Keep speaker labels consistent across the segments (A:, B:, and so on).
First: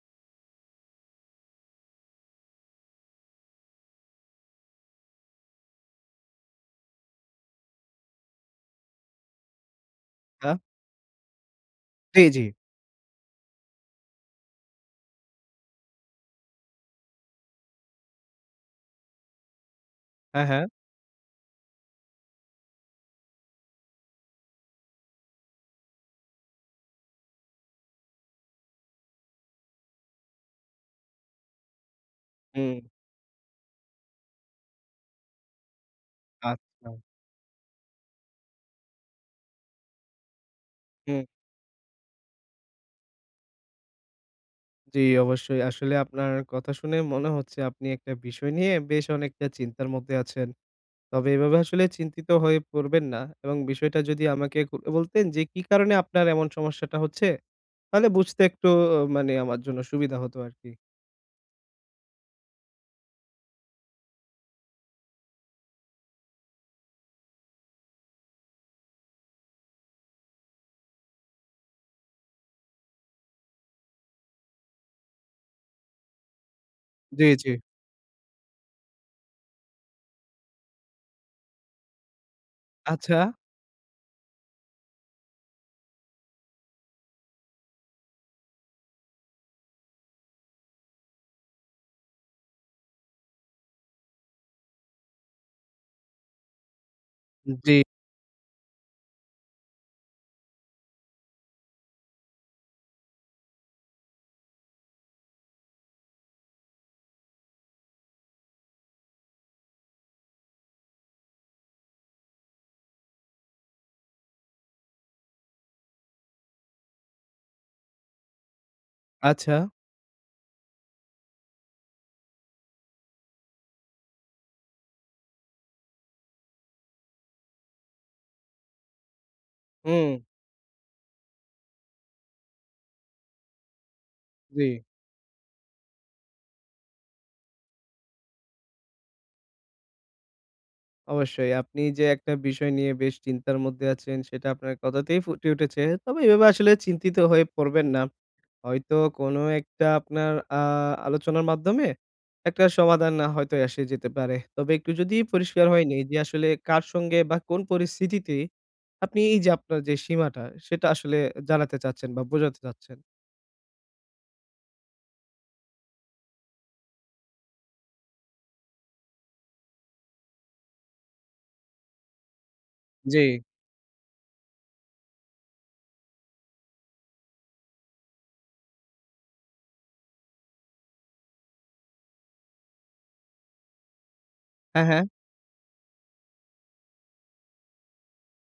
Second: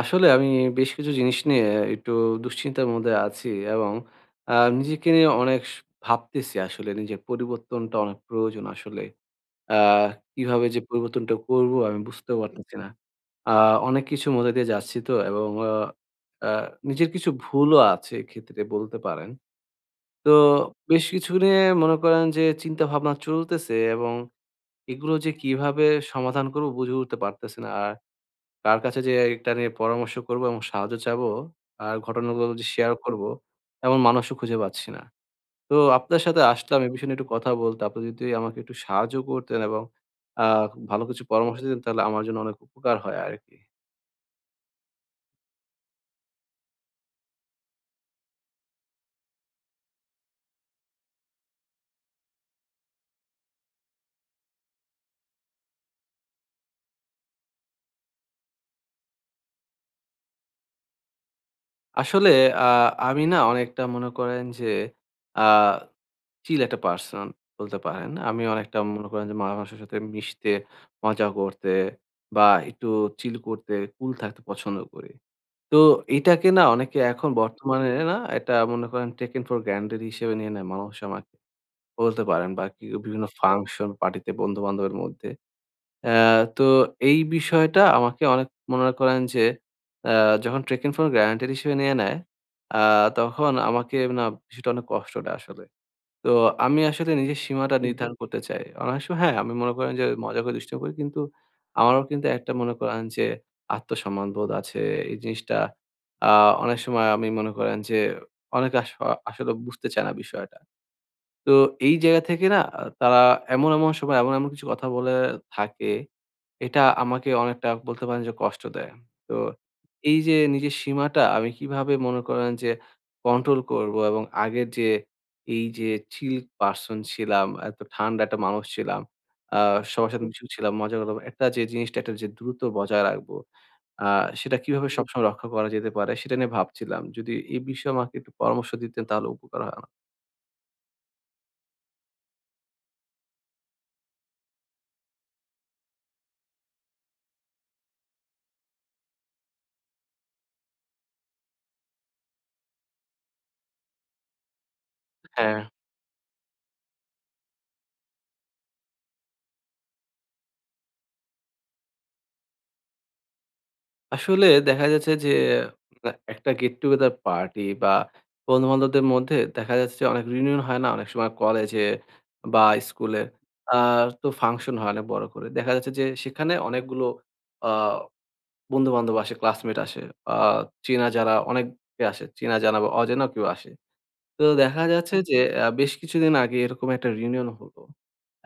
A: আসলে আমি বেশ কিছু জিনিস নিয়ে একটু দুশ্চিন্তার মধ্যে আছি এবং আ নিজেকে নিয়ে অনেক ভাবতেছি আসলে নিজের পরিবর্তনটা অনেক প্রয়োজন আসলে। আ
B: আচ্ছা।
A: কিভাবে যে পরিবর্তনটা করব আমি
B: জি,
A: বুঝতেও
B: জি।
A: পারতেছি না। আ অনেক কিছুর মধ্যে দিয়ে যাচ্ছি তো এবং আ আ নিজের কিছু ভুলও আছে এক্ষেত্রে বলতে পারেন। তো
B: হ্যাঁ, হ্যাঁ।
A: বেশ কিছু নিয়ে মনে করেন যে চিন্তা ভাবনা চলতেছে এবং এগুলো যে কিভাবে সমাধান করব বুঝে উঠতে পারতেছি না। আর তার কাছে যে এটা নিয়ে পরামর্শ করবো এবং সাহায্য চাবো আর ঘটনাগুলো যে
B: হুম।
A: শেয়ার করবো, এমন মানুষও খুঁজে পাচ্ছি না। তো আপনার সাথে আসলাম
B: আচ্ছা।
A: এই বিষয় নিয়ে একটু কথা বলতে। আপনি যদি আমাকে একটু সাহায্য করতেন এবং আ ভালো কিছু
B: হুম।
A: পরামর্শ দিতেন তাহলে আমার জন্য অনেক উপকার হয় আরকি।
B: জি, অবশ্যই। আসলে আপনার কথা শুনে মনে হচ্ছে আপনি একটা বিষয় নিয়ে বেশ অনেকটা চিন্তার মধ্যে আছেন। তবে এভাবে আসলে চিন্তিত হয়ে পড়বেন না এবং বিষয়টা যদি আমাকে খুলে বলতেন যে কি কারণে আপনার এমন সমস্যাটা হচ্ছে? তাহলে বুঝতে একটু মানে আমার জন্য সুবিধা হতো আরকি।
A: আসলে আ আমি না অনেকটা মনে করেন যে আ chill একটা পারসন বলতে পারেন। আমি অনেকটা মনে করেন যে মানুষের সাথে মিশতে, মজা করতে বা একটু chill করতে, cool থাকতে পছন্দ করি। তো এটাকে না অনেকে
B: জি,
A: এখন
B: জি।
A: বর্তমানে না এটা মনে করেন taken for granted হিসেবে নিয়ে নেয় মানুষ আমাকে বলতে পারেন বা কি
B: আচ্ছা।
A: বিভিন্ন ফাংশন, পার্টিতে বন্ধু-বান্ধবের মধ্যে। অ্যা তো এই বিষয়টা আমাকে অনেক মনে করেন যে অ্যা যখন taken for granted হিসেবে নিয়ে নেয়, আ তখন আমাকে না বিষয়টা অনেক কষ্ট দেয় আসলে। তো আমি আসলে নিজের
B: জি,
A: সীমাটা হুম, হুম। নির্ধারণ করতে চাই। অনেক সময় হ্যাঁ, আমি মনে করেন যে মজা করে দুষ্টুমি করি। কিন্তু আমারও কিন্তু একটা মনে করেন যে আত্মসম্মান বোধ আছে। এই জিনিসটা আ অনেক সময় আমি মনে করেন যে অনেকে আস আসলে বুঝতে চায় না বিষয়টা। তো এই জায়গা থেকে না তারা এমন সময় এমন কিছু কথা বলে থাকে এটা আমাকে অনেকটা বলতে পারেন যে কষ্ট দেয়। তো
B: আচ্ছা।
A: এই যে নিজের সীমাটা আমি কিভাবে মনে করেন যে কন্ট্রোল করবো এবং আগের যে এই যে chill person ছিলাম, এত ঠান্ডা একটা মানুষ ছিলাম। আ
B: হুম।
A: সবার সাথে মিশেও ছিলাম, মজা করলাম। একটা যে জিনিসটা একটা যে দ্রুত বজায় রাখবো। আ সেটা
B: জি।
A: কিভাবে সবসময় রক্ষা করা যেতে পারে সেটা নিয়ে ভাবছিলাম। যদি এই বিষয়ে আমাকে একটু পরামর্শ দিতেন তাহলে উপকার হয় আমার।
B: অবশ্যই। আপনি যে একটা বিষয় নিয়ে বেশ চিন্তার মধ্যে আছেন সেটা আপনার কথাতেই ফুটে উঠেছে। তবে এভাবে আসলে চিন্তিত হয়ে পড়বেন না। হয়তো কোনো একটা আপনার আলোচনার মাধ্যমে একটা সমাধান না হয়তো এসে যেতে পারে। তবে একটু যদি
A: হ্যাঁ।
B: পরিষ্কার হয় নেই যে আসলে কার সঙ্গে বা কোন পরিস্থিতিতে আপনি এই যে আপনার যে সীমাটা সেটা আসলে জানাতে চাচ্ছেন বা বোঝাতে চাচ্ছেন?
A: আসলে দেখা যাচ্ছে যে একটা get together পার্টি বা বন্ধু-বান্ধবদের মধ্যে দেখা যাচ্ছে যে অনেক reunion হয় না অনেক সময় কলেজে বা
B: জি।
A: স্কুলে। আ তো ফাংশন হয় অনেক বড় করে। দেখা যাচ্ছে যে সেখানে অনেকগুলো আ বন্ধু-বান্ধব আসে, ক্লাসমেট আসে, আ চেনা যারা অনেকে আসে। চেনা জানা বা অচেনা কেউ আসে। তো দেখা
B: হ্যাঁ, হ্যাঁ।
A: যাচ্ছে আচ্ছা। যে বেশ কিছুদিন আগে এরকম একটা reunion হলো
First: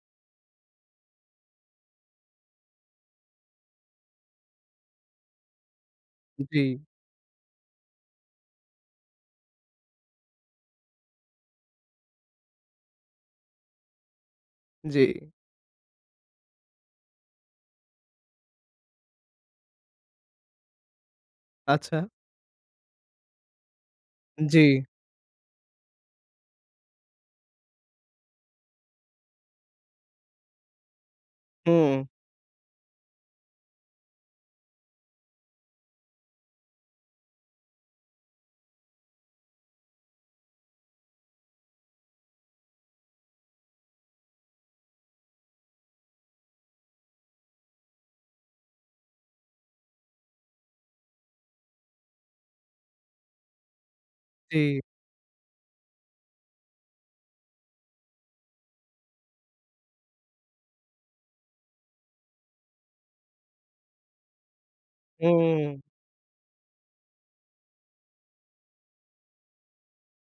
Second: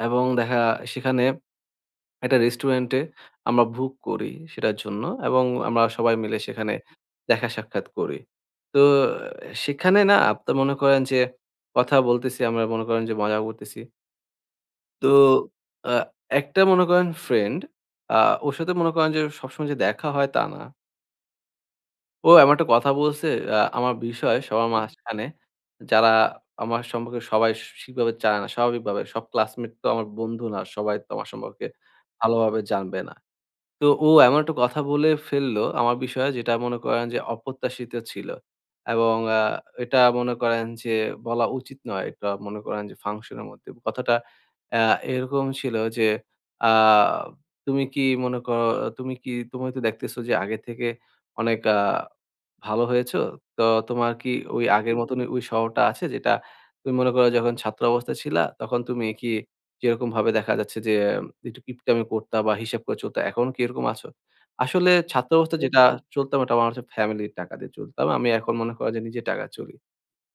A: এবং সেখানে একটা রেস্টুরেন্টে আমরা বুক করি সেটার জন্য এবং আমরা সবাই মিলে
B: জি।
A: সেখানে দেখা সাক্ষাৎ করি। তো সেখানে না আপনি মনে করেন যে কথা বলতেছি, আমরা মনে করেন যে মজা করতেছি।
B: জি।
A: তো আ একটা মনে করেন ফ্রেন্ড আ ওর সাথে মনে করেন যে সবসময় যে দেখা হয় তা না।
B: আচ্ছা।
A: ও এমন একটা কথা বলছে আমার বিষয়
B: জি।
A: সবার মাঝখানে যারা আমার সম্পর্কে সবাই ঠিকভাবে জানে না স্বাভাবিকভাবে। সব ক্লাসমেট তো আমার বন্ধু না। সবাই তো আমার সম্পর্কে
B: হুম।
A: ভালোভাবে জানবে না। তো ও এমন একটা কথা বলে ফেললো আমার বিষয়ে যেটা মনে করেন যে অপ্রত্যাশিত ছিল। এবং এটা মনে করেন যে বলা উচিত নয়। এটা মনে করেন যে ফাংশনের মধ্যে। কথাটা আ এরকম ছিল যে আ তুমি কি মনে করো তুমি কি তুমি তো দেখতেছো যে আগে থেকে অনেক ভালো হয়েছো। তো তোমার কি
B: জি।
A: ওই আগের মতনই ওই শহরটা আছে যেটা তুমি মনে করো যখন ছাত্র অবস্থায় ছিলা তখন তুমি কি যেরকমভাবে দেখা যাচ্ছে যে একটু কিপটামি করতা বা হিসাব করে চলতা, এখন কি এরকম আছো? আসলে ছাত্র
B: হুম,
A: অবস্থায় যেটা
B: হুম।
A: চলতাম ওটা আমার হচ্ছে ফ্যামিলির টাকা দিয়ে চলতাম। আমি এখন মনে করেন যে নিজের টাকায় চলি।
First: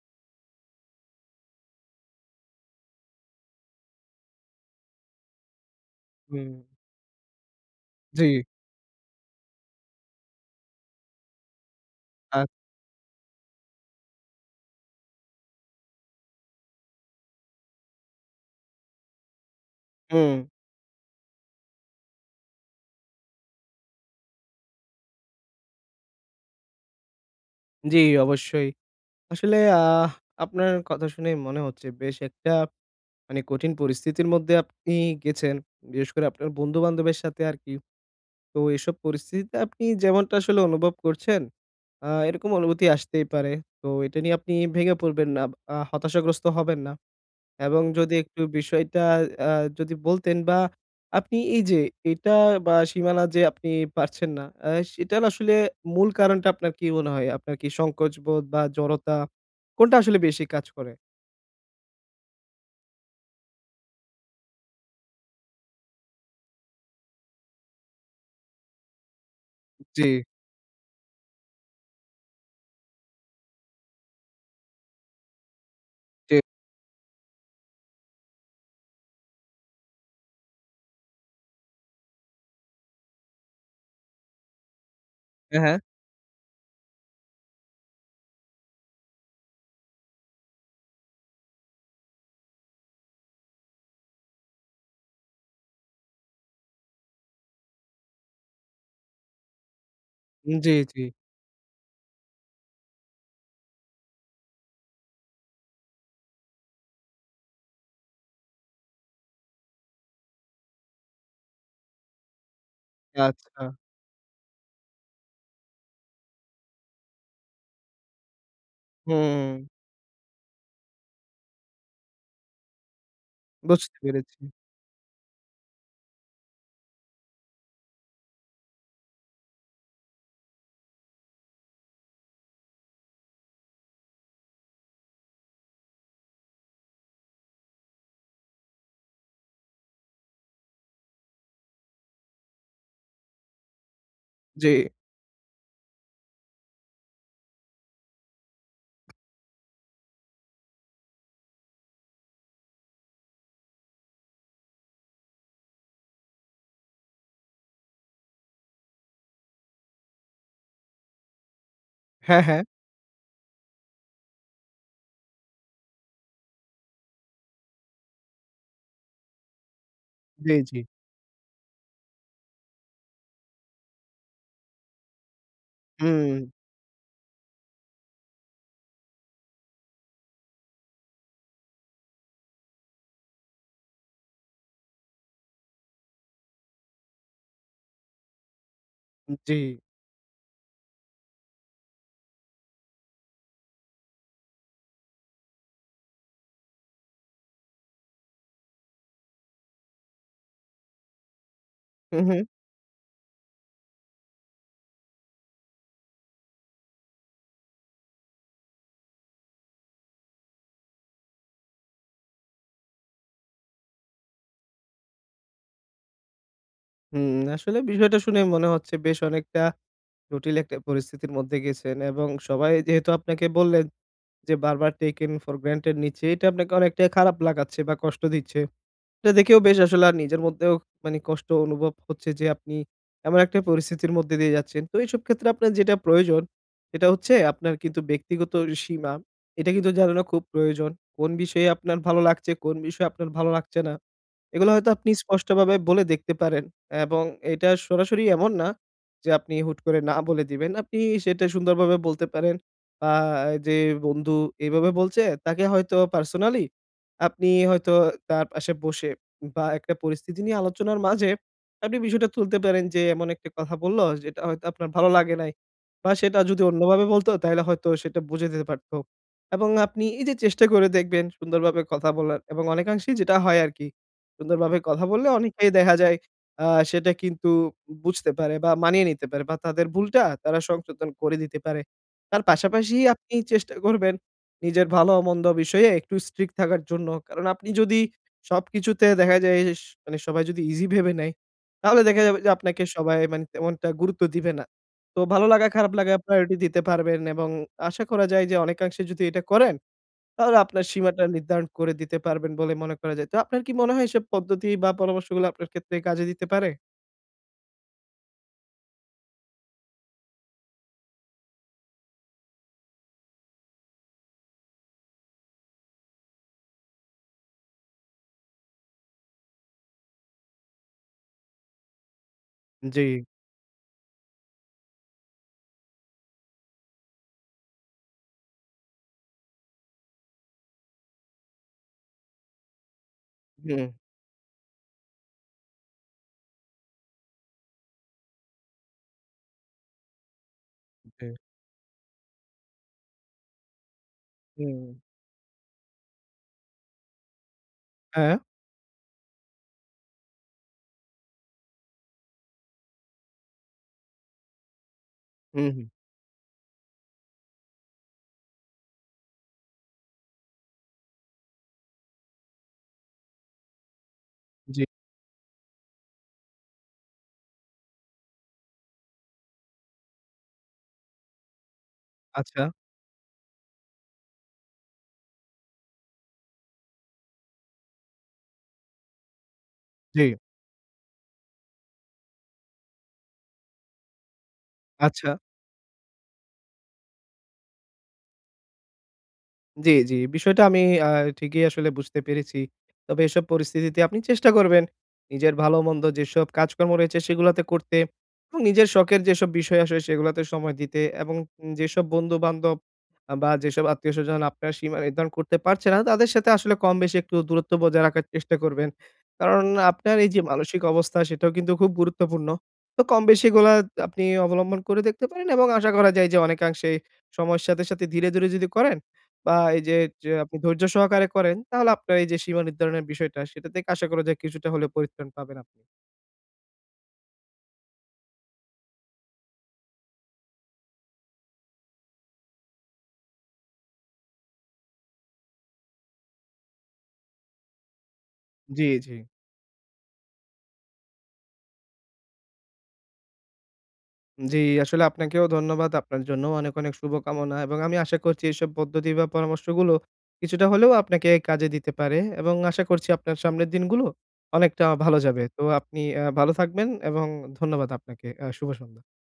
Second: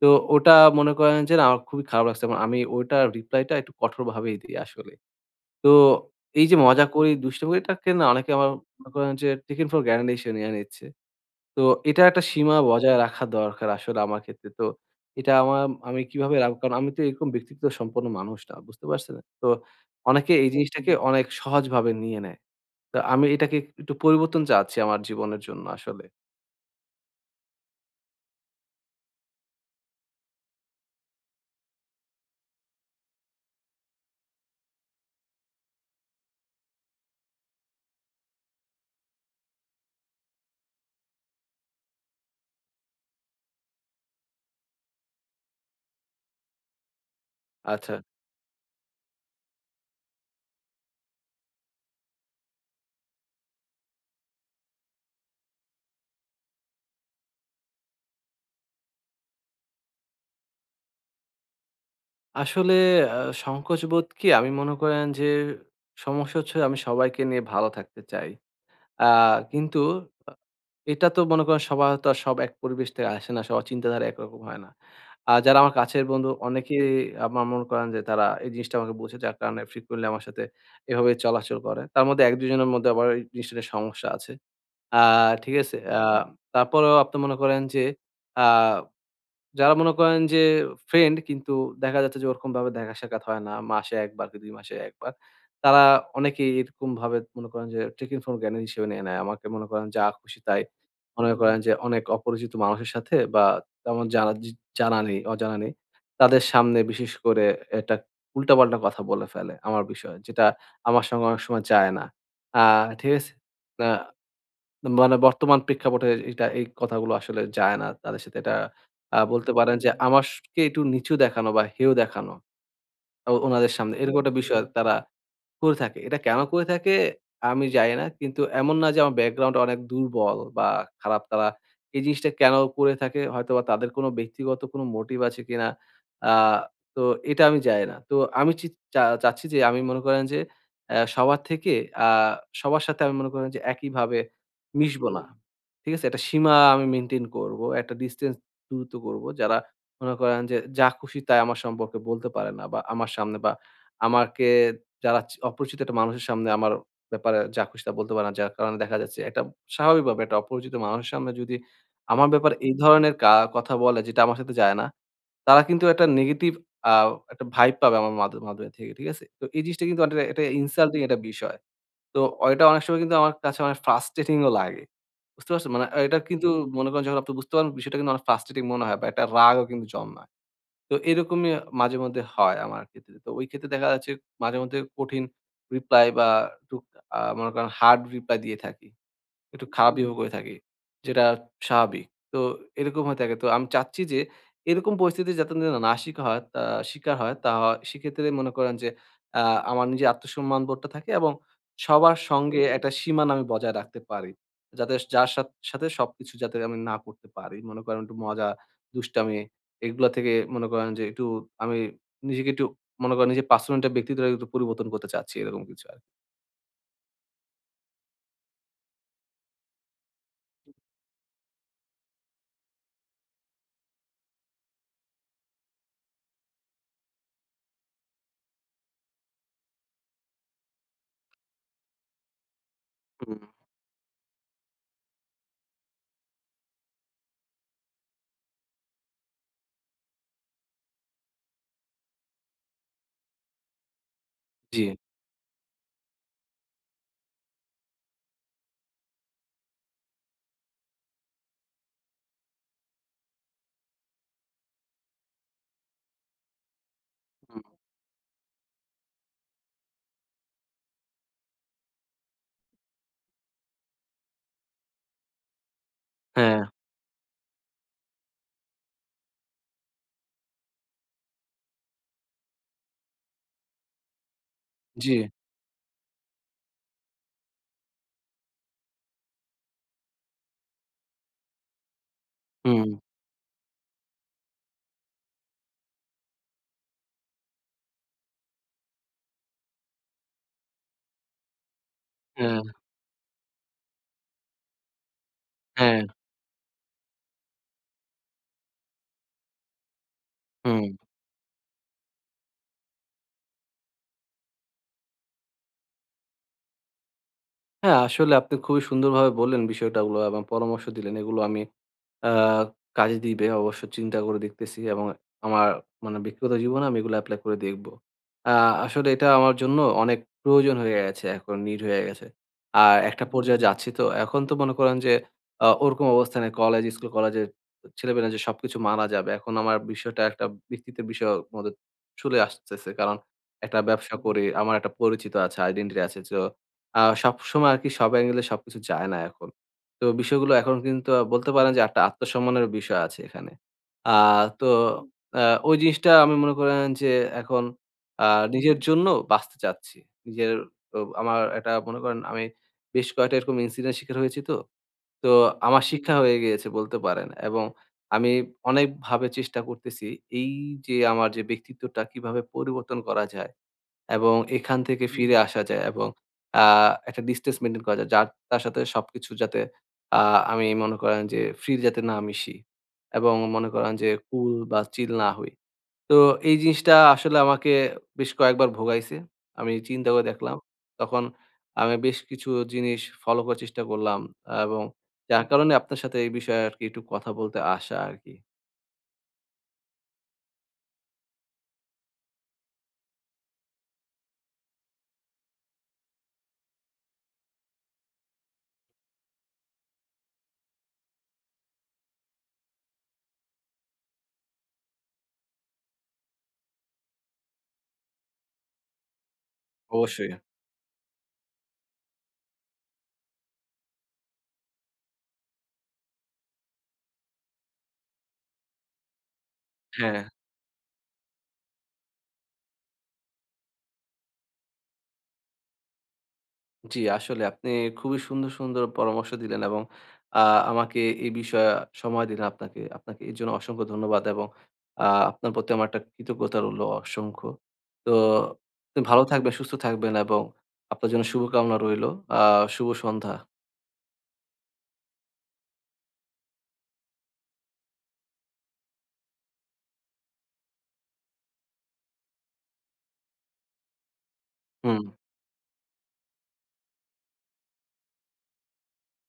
A: তো ওটা মনে করেন যে না আমার খুবই খারাপ লাগছে। এবং আমি ওইটার রিপ্লাইটা একটু কঠোরভাবেই দিই আসলে। তো এই
B: হুম।
A: যে মজা করি, দুষ্টামি করি এটাকে না
B: জি।
A: অনেকে আমার মনে করেন যে taken for granted হিসেবে নিয়ে নিচ্ছে। তো এটার একটা
B: আ
A: সীমা বজায় রাখা দরকার আসলে আমার ক্ষেত্রে। তো এটা আমার আমি কিভাবে রাখব? কারণ আমি তো এরকম ব্যক্তিত্ব সম্পন্ন মানুষ না। বুঝতে পারছেন? তো অনেকে
B: হুম।
A: এই জিনিসটাকে অনেক সহজভাবে নিয়ে নেয়। তো আমি এটাকে একটু পরিবর্তন চাচ্ছি আমার জীবনের জন্য আসলে।
B: জি, অবশ্যই। আসলে আপনার কথা শুনে মনে হচ্ছে বেশ একটা মানে কঠিন পরিস্থিতির মধ্যে আপনি গেছেন। বিশেষ করে আপনার বন্ধু-বান্ধবের সাথে আরকি। তো এসব পরিস্থিতিতে আপনি যেমনটা আসলে অনুভব করছেন, এরকম অনুভূতি আসতেই পারে। তো এটা নিয়ে আপনি ভেঙে পড়বেন না, হতাশাগ্রস্ত হবেন না। এবং
A: আচ্ছা।
B: যদি একটু বিষয়টা আ যদি বলতেন বা আপনি এই যে এটা বা সীমানা যে আপনি পারছেন না, সেটার আসলে মূল কারণটা আপনার কি মনে হয়? আপনার কি সংকোচবোধ বা জড়তা কোনটা আসলে বেশি কাজ করে?
A: আসলে আ সংকোচবোধ কি আমি মনে করেন যে সমস্যা হচ্ছে আমি সবাইকে নিয়ে ভালো থাকতে চাই। আ কিন্তু
B: জি,
A: এটা তো মনে করেন সবার তো আর সব এক পরিবেশ থেকে আসে না, সবার চিন্তাধারা একরকম হয় না। আর যারা আমার কাছের বন্ধু
B: জি।
A: অনেকেই আমার মনে করেন যে তারা এই জিনিসটা আমাকে বোঝে যার কারণে frequently আমার সাথে এভাবে চলাচল করে। তার মধ্যে ১-২ জনের মধ্যে আবার এই জিনিসটা নিয়ে সমস্যা আছে। আ ঠিক
B: হ্যাঁ, হ্যাঁ।
A: আছে? তারপরেও আপনি মনে করেন যে আ যারা মনে করেন যে ফ্রেন্ড কিন্তু দেখা যাচ্ছে যে ওরকমভাবে দেখা সাক্ষাৎ হয় না। মাসে ১ বার কি ২ মাসে ১ বার। তারা অনেকেই এরকমভাবে মনে করেন যে টেকিং ফর গ্রান্টেড হিসেবে নিয়ে নেয়। আমাকে মনে করেন যা খুশি তাই
B: জি, জি।
A: মনে করেন যে অনেক অপরিচিত মানুষের সাথে বা তেমন যারা জানা নেই, অজানা নেই, তাদের সামনে বিশেষ করে এটা উল্টাপাল্টা কথা বলে ফেলে আমার বিষয়ে। যেটা আমার সঙ্গে অনেক সময় যায় না। আ ঠিক আছে?
B: আচ্ছা।
A: আ মানে বর্তমান প্রেক্ষাপটে এটা এই কথাগুলো আসলে যায় না তাদের সাথে। এটা
B: হুম,
A: বলতে পারেন যে আমারকে একটু নিচু দেখানো বা হেয় দেখানো ও উনাদের
B: বুঝতে
A: সামনে। এরকম একটা
B: পেরেছি।
A: বিষয় তারা করে থাকে। এটা কেন করে থাকে আমি জানি না। কিন্তু এমন না যে আমার ব্যাকগ্রাউন্ড অনেক দুর্বল বা খারাপ। তারা এই জিনিসটা কেন করে থাকে হয়তোবা তাদের কোনো ব্যক্তিগত কোনো মোটিভ আছে কিনা আ তো এটা আমি জানি না। তো আমি চি চা চাচ্ছি যে আমি মনে করেন যে সবার থেকে আ সবার সাথে আমি মনে করেন যে একইভাবে
B: জি।
A: মিশবো না। হুম। ঠিক আছে? একটা সীমা আমি মেইনটেইন করবো। একটা ডিসট্যান্স দূরত্ব করবো। যারা মনে করেন যে যা খুশি তাই আমার সম্পর্কে বলতে পারে না বা আমার সামনে বা আমাকে যারা চি অপরিচিত একটা মানুষের সামনে আমার ব্যাপারে যা খুশি তা বলতে পারে না। যার কারণে দেখা যাচ্ছে একটা স্বাভাবিকভাবে একটা অপরিচিত মানুষের সামনে যদি আমার
B: হ্যাঁ,
A: ব্যাপারে
B: হ্যাঁ।
A: এই ধরনের কথা বলে যেটা আমার সাথে যায় না, তারা কিন্তু একটা নেগেটিভ আ একটা ভাইব পাবে আমার মাধ্যমে থেকে। ঠিক আছে? তো এই জিনিসটা কিন্তু অনেকটা একটা
B: জি, জি।
A: ইনসাল্টিং একটা বিষয়। তো এটা অনেক সময় কিন্তু আমার কাছে অনেক ফ্রাস্ট্রেটিং ও লাগে। বুঝতে পারছেন? মানে এটা
B: হুম,
A: কিন্তু মনে করেন যখন আপনি বুঝতে পারেন বিষয়টা কিন্তু অনেক ফ্রাস্ট্রেটিং মনে হয় বা একটা রাগও কিন্তু জন্মায়। তো এরকমই মাঝেমধ্যে হয় আমার ক্ষেত্রে। তো ওই ক্ষেত্রে দেখা যাচ্ছে মাঝেমধ্যে কঠিন রিপ্লাই বা টুক আ মনে করেন হার্ড রিপ্লাই দিয়ে থাকি।
B: জি।
A: একটু খারাপ বিহেভ করে থাকি। যেটা স্বাভাবিক। তো এরকম হয়ে থাকে। তো আমি চাচ্ছি যে এরকম পরিস্থিতি যাতে না না শিখা হয় আ শিকার হয় সেক্ষেত্রে মনে করেন যে আ আমার নিজের আত্মসম্মান বোধটা থাকে এবং সবার
B: হুম, হুম।
A: সঙ্গে একটা সীমানা আমি বজায় রাখতে পারি। যাতে যার সাথে সবকিছু যাতে আমি না করতে পারি। মনে করেন একটু মজা, দুষ্টামি এগুলা থেকে মনে করেন যে একটু আমি নিজেকে একটু মনে করেন নিজের পার্সোনালিটি ব্যক্তিত্বটাকে একটু পরিবর্তন করতে চাচ্ছি এরকম কিছু আরকি।
B: হুম, আসলে বিষয়টা শুনে মনে হচ্ছে বেশ অনেকটা জটিল একটা পরিস্থিতির মধ্যে গেছেন এবং সবাই যেহেতু আপনাকে বললেন যে বারবার taken for granted নিচ্ছে, এটা আপনাকে অনেকটাই খারাপ লাগাচ্ছে বা কষ্ট দিচ্ছে। এটা দেখেও বেশ আসলে আর নিজের মধ্যেও মানে কষ্ট অনুভব হচ্ছে যে আপনি এমন
A: হুম,
B: একটা পরিস্থিতির মধ্যে দিয়ে যাচ্ছেন। তো এইসব ক্ষেত্রে আপনার যেটা প্রয়োজন, সেটা হচ্ছে আপনার কিন্তু ব্যক্তিগত সীমা, এটা কিন্তু জানানো খুব প্রয়োজন। কোন বিষয়ে আপনার ভালো লাগছে, কোন বিষয়ে আপনার ভালো লাগছে না। এগুলো
A: জি।
B: হয়তো আপনি স্পষ্টভাবে বলে দেখতে পারেন এবং এটা সরাসরি এমন না যে আপনি হুট করে না বলে দিবেন। আপনি সেটা সুন্দরভাবে বলতে পারেন বা যে বন্ধু এভাবে বলছে তাকে হয়তো পার্সোনালি আপনি
A: হুম,
B: হয়তো তার পাশে বসে বা একটা পরিস্থিতি নিয়ে আলোচনার মাঝে আপনি বিষয়টা তুলতে পারেন যে এমন একটা কথা বলল যেটা হয়তো আপনার ভালো লাগে নাই বা সেটা
A: হ্যাঁ,
B: যদি অন্যভাবে বলতো তাহলে হয়তো সেটা বুঝে যেতে পারতো এবং আপনি এই যে চেষ্টা করে দেখবেন সুন্দরভাবে কথা বলার এবং অনেকাংশেই যেটা হয় আরকি সুন্দরভাবে কথা
A: জি।
B: বললে অনেকেই দেখা যায় সেটা কিন্তু বুঝতে পারে বা মানিয়ে নিতে পারে বা তাদের ভুলটা তারা সংশোধন করে দিতে পারে। তার
A: হুম।
B: পাশাপাশি আপনি চেষ্টা করবেন নিজের ভালো-মন্দ বিষয়ে একটু স্ট্রিক্ট থাকার জন্য। কারণ আপনি যদি সবকিছুতে দেখা যায় মানে সবাই যদি ইজি ভেবে নেয়, তাহলে দেখা যাবে যে
A: হ্যাঁ,
B: আপনাকে সবাই মানে তেমনটা গুরুত্ব দিবে না। তো ভালো লাগা খারাপ
A: হ্যাঁ,
B: লাগা প্রায়োরিটি দিতে পারবেন এবং আশা করা যায় যে অনেকাংশে যদি এটা করেন আর আপনার
A: হুম।
B: সীমাটা নির্ধারণ করে দিতে পারবেন বলে মনে করা যায়। তো আপনার কি মনে হয় এসব পদ্ধতি বা পরামর্শগুলো আপনার ক্ষেত্রে কাজে দিতে পারে?
A: হ্যাঁ, আসলে আপনি খুবই সুন্দরভাবে বললেন বিষয়টাগুলো এবং পরামর্শ দিলেন। এগুলো আমি আ কাজে দিবে। অবশ্য চিন্তা করে দেখতেছি এবং আমার মানে ব্যক্তিগত জীবনে আমি এগুলো এপ্লাই করে দেখব। আ আসলে এটা আমার জন্য অনেক প্রয়োজন হয়ে গেছে এখন, নিড হয়ে গেছে। আর
B: জি,
A: একটা পর্যায়ে যাচ্ছি তো। এখন তো মনে করেন যে ওরকম অবস্থানে কলেজ, স্কুল, কলেজের ছেলেপেলে যে সবকিছু মানা যাবে। এখন আমার বিষয়টা একটা ব্যক্তিত্বের বিষয়ের মধ্যে চলে আসতেছে। কারণ একটা
B: হুম,
A: ব্যবসা করি, আমার একটা পরিচিত আছে, আইডেন্টিটি আছে। তো আ সবসময় আরকি সব অ্যাঙ্গেলে সবকিছু যায় না এখন। তো বিষয়গুলো এখন কিন্তু
B: জি,
A: বলতে পারেন যে একটা আত্মসম্মানের বিষয় আছে এখানে। আ তো
B: হুম,
A: আ ওই জিনিসটা আমি মনে করেন যে এখন আ
B: হ্যাঁ,
A: নিজের জন্য বাঁচতে চাচ্ছি। নিজের ও আমার একটা মনে করেন আমি বেশ কয়েকটা এরকম ইনসিডেন্ট শিকার হয়েছি তো। তো
B: হুম,
A: আমার
B: হুম,
A: শিক্ষা হয়ে গিয়েছে বলতে পারেন এবং আমি অনেকভাবে চেষ্টা করতেছি এই যে আমার যে ব্যক্তিত্বটা কিভাবে পরিবর্তন করা যায়? এবং এখান
B: জি,
A: থেকে ফিরে আসা যায় এবং আ একটা ডিসট্যান্স মেইনটেইন করা যায়। যার তার সাথে সবকিছু যাতে আ আমি মনে করেন যে ফ্রি যাতে না মিশি
B: আচ্ছা,
A: এবং মনে করেন যে কুল বা চিল না হই। তো এই জিনিসটা আসলে আমাকে বেশ কয়েকবার ভোগাইছে। আমি চিন্তা
B: জি,
A: করে দেখলাম। তখন আমি বেশ কিছু জিনিস ফলো করার চেষ্টা করলাম এবং
B: আচ্ছা।
A: যার কারণে আপনার সাথে এই বিষয়ে আরকি একটু কথা বলতে আসা আরকি।
B: জি, জি। বিষয়টা আমি আ ঠিকই আসলে বুঝতে পেরেছি। তবে এসব পরিস্থিতিতে আপনি চেষ্টা করবেন নিজের ভালো-মন্দ যেসব কাজকর্ম রয়েছে সেগুলাতে করতে এবং নিজের শখের যেসব বিষয় আসে সেগুলাতে সময় দিতে এবং যেসব বন্ধু-বান্ধব বা যেসব আত্মীয়স্বজন আপনার সীমা নির্ধারণ করতে পারছে না, তাদের সাথে আসলে কম বেশি একটু দূরত্ব বজায় রাখার চেষ্টা করবেন। কারণ আপনার এই
A: অবশ্যই।
B: যে মানসিক অবস্থা সেটাও কিন্তু খুব গুরুত্বপূর্ণ। তো কম বেশি এগুলা আপনি অবলম্বন করে দেখতে পারেন এবং আশা করা যায় যে অনেকাংশে সময়ের সাথে, সাথে ধীরে, ধীরে যদি করেন বা এই যে,
A: হ্যাঁ।
B: যে আপনি ধৈর্য সহকারে করেন, তাহলে আপনার এই যে সীমা নির্ধারণের বিষয়টা, সেটা থেকে আশা করা যায় কিছুটা হলেও পরিত্রাণ পাবেন আপনি।
A: জি, আসলে আপনি খুবই সুন্দর, সুন্দর পরামর্শ দিলেন এবং আ আমাকে এই বিষয়ে সময় দিলেন আপনাকে। আপনাকে এর জন্য অসংখ্য ধন্যবাদ এবং আ আপনার প্রতি আমার একটা কৃতজ্ঞতা রইল অসংখ্য। তো
B: জি,
A: আপনি
B: জি।
A: ভালো থাকবেন, সুস্থ থাকবেন এবং আপনার জন্য শুভকামনা রইল। আ শুভ সন্ধ্যা।
B: জি, আসলে আপনাকেও ধন্যবাদ। আপনার জন্যও অনেক, অনেক শুভকামনা এবং আমি আশা করছি এইসব পদ্ধতি বা পরামর্শগুলো কিছুটা হলেও আপনাকে কাজে দিতে পারে এবং আশা করছি আপনার সামনের দিনগুলো অনেকটা
A: হুম।
B: ভালো যাবে। তো আপনি ভালো থাকবেন এবং ধন্যবাদ আপনাকে। শুভ সন্ধ্যা।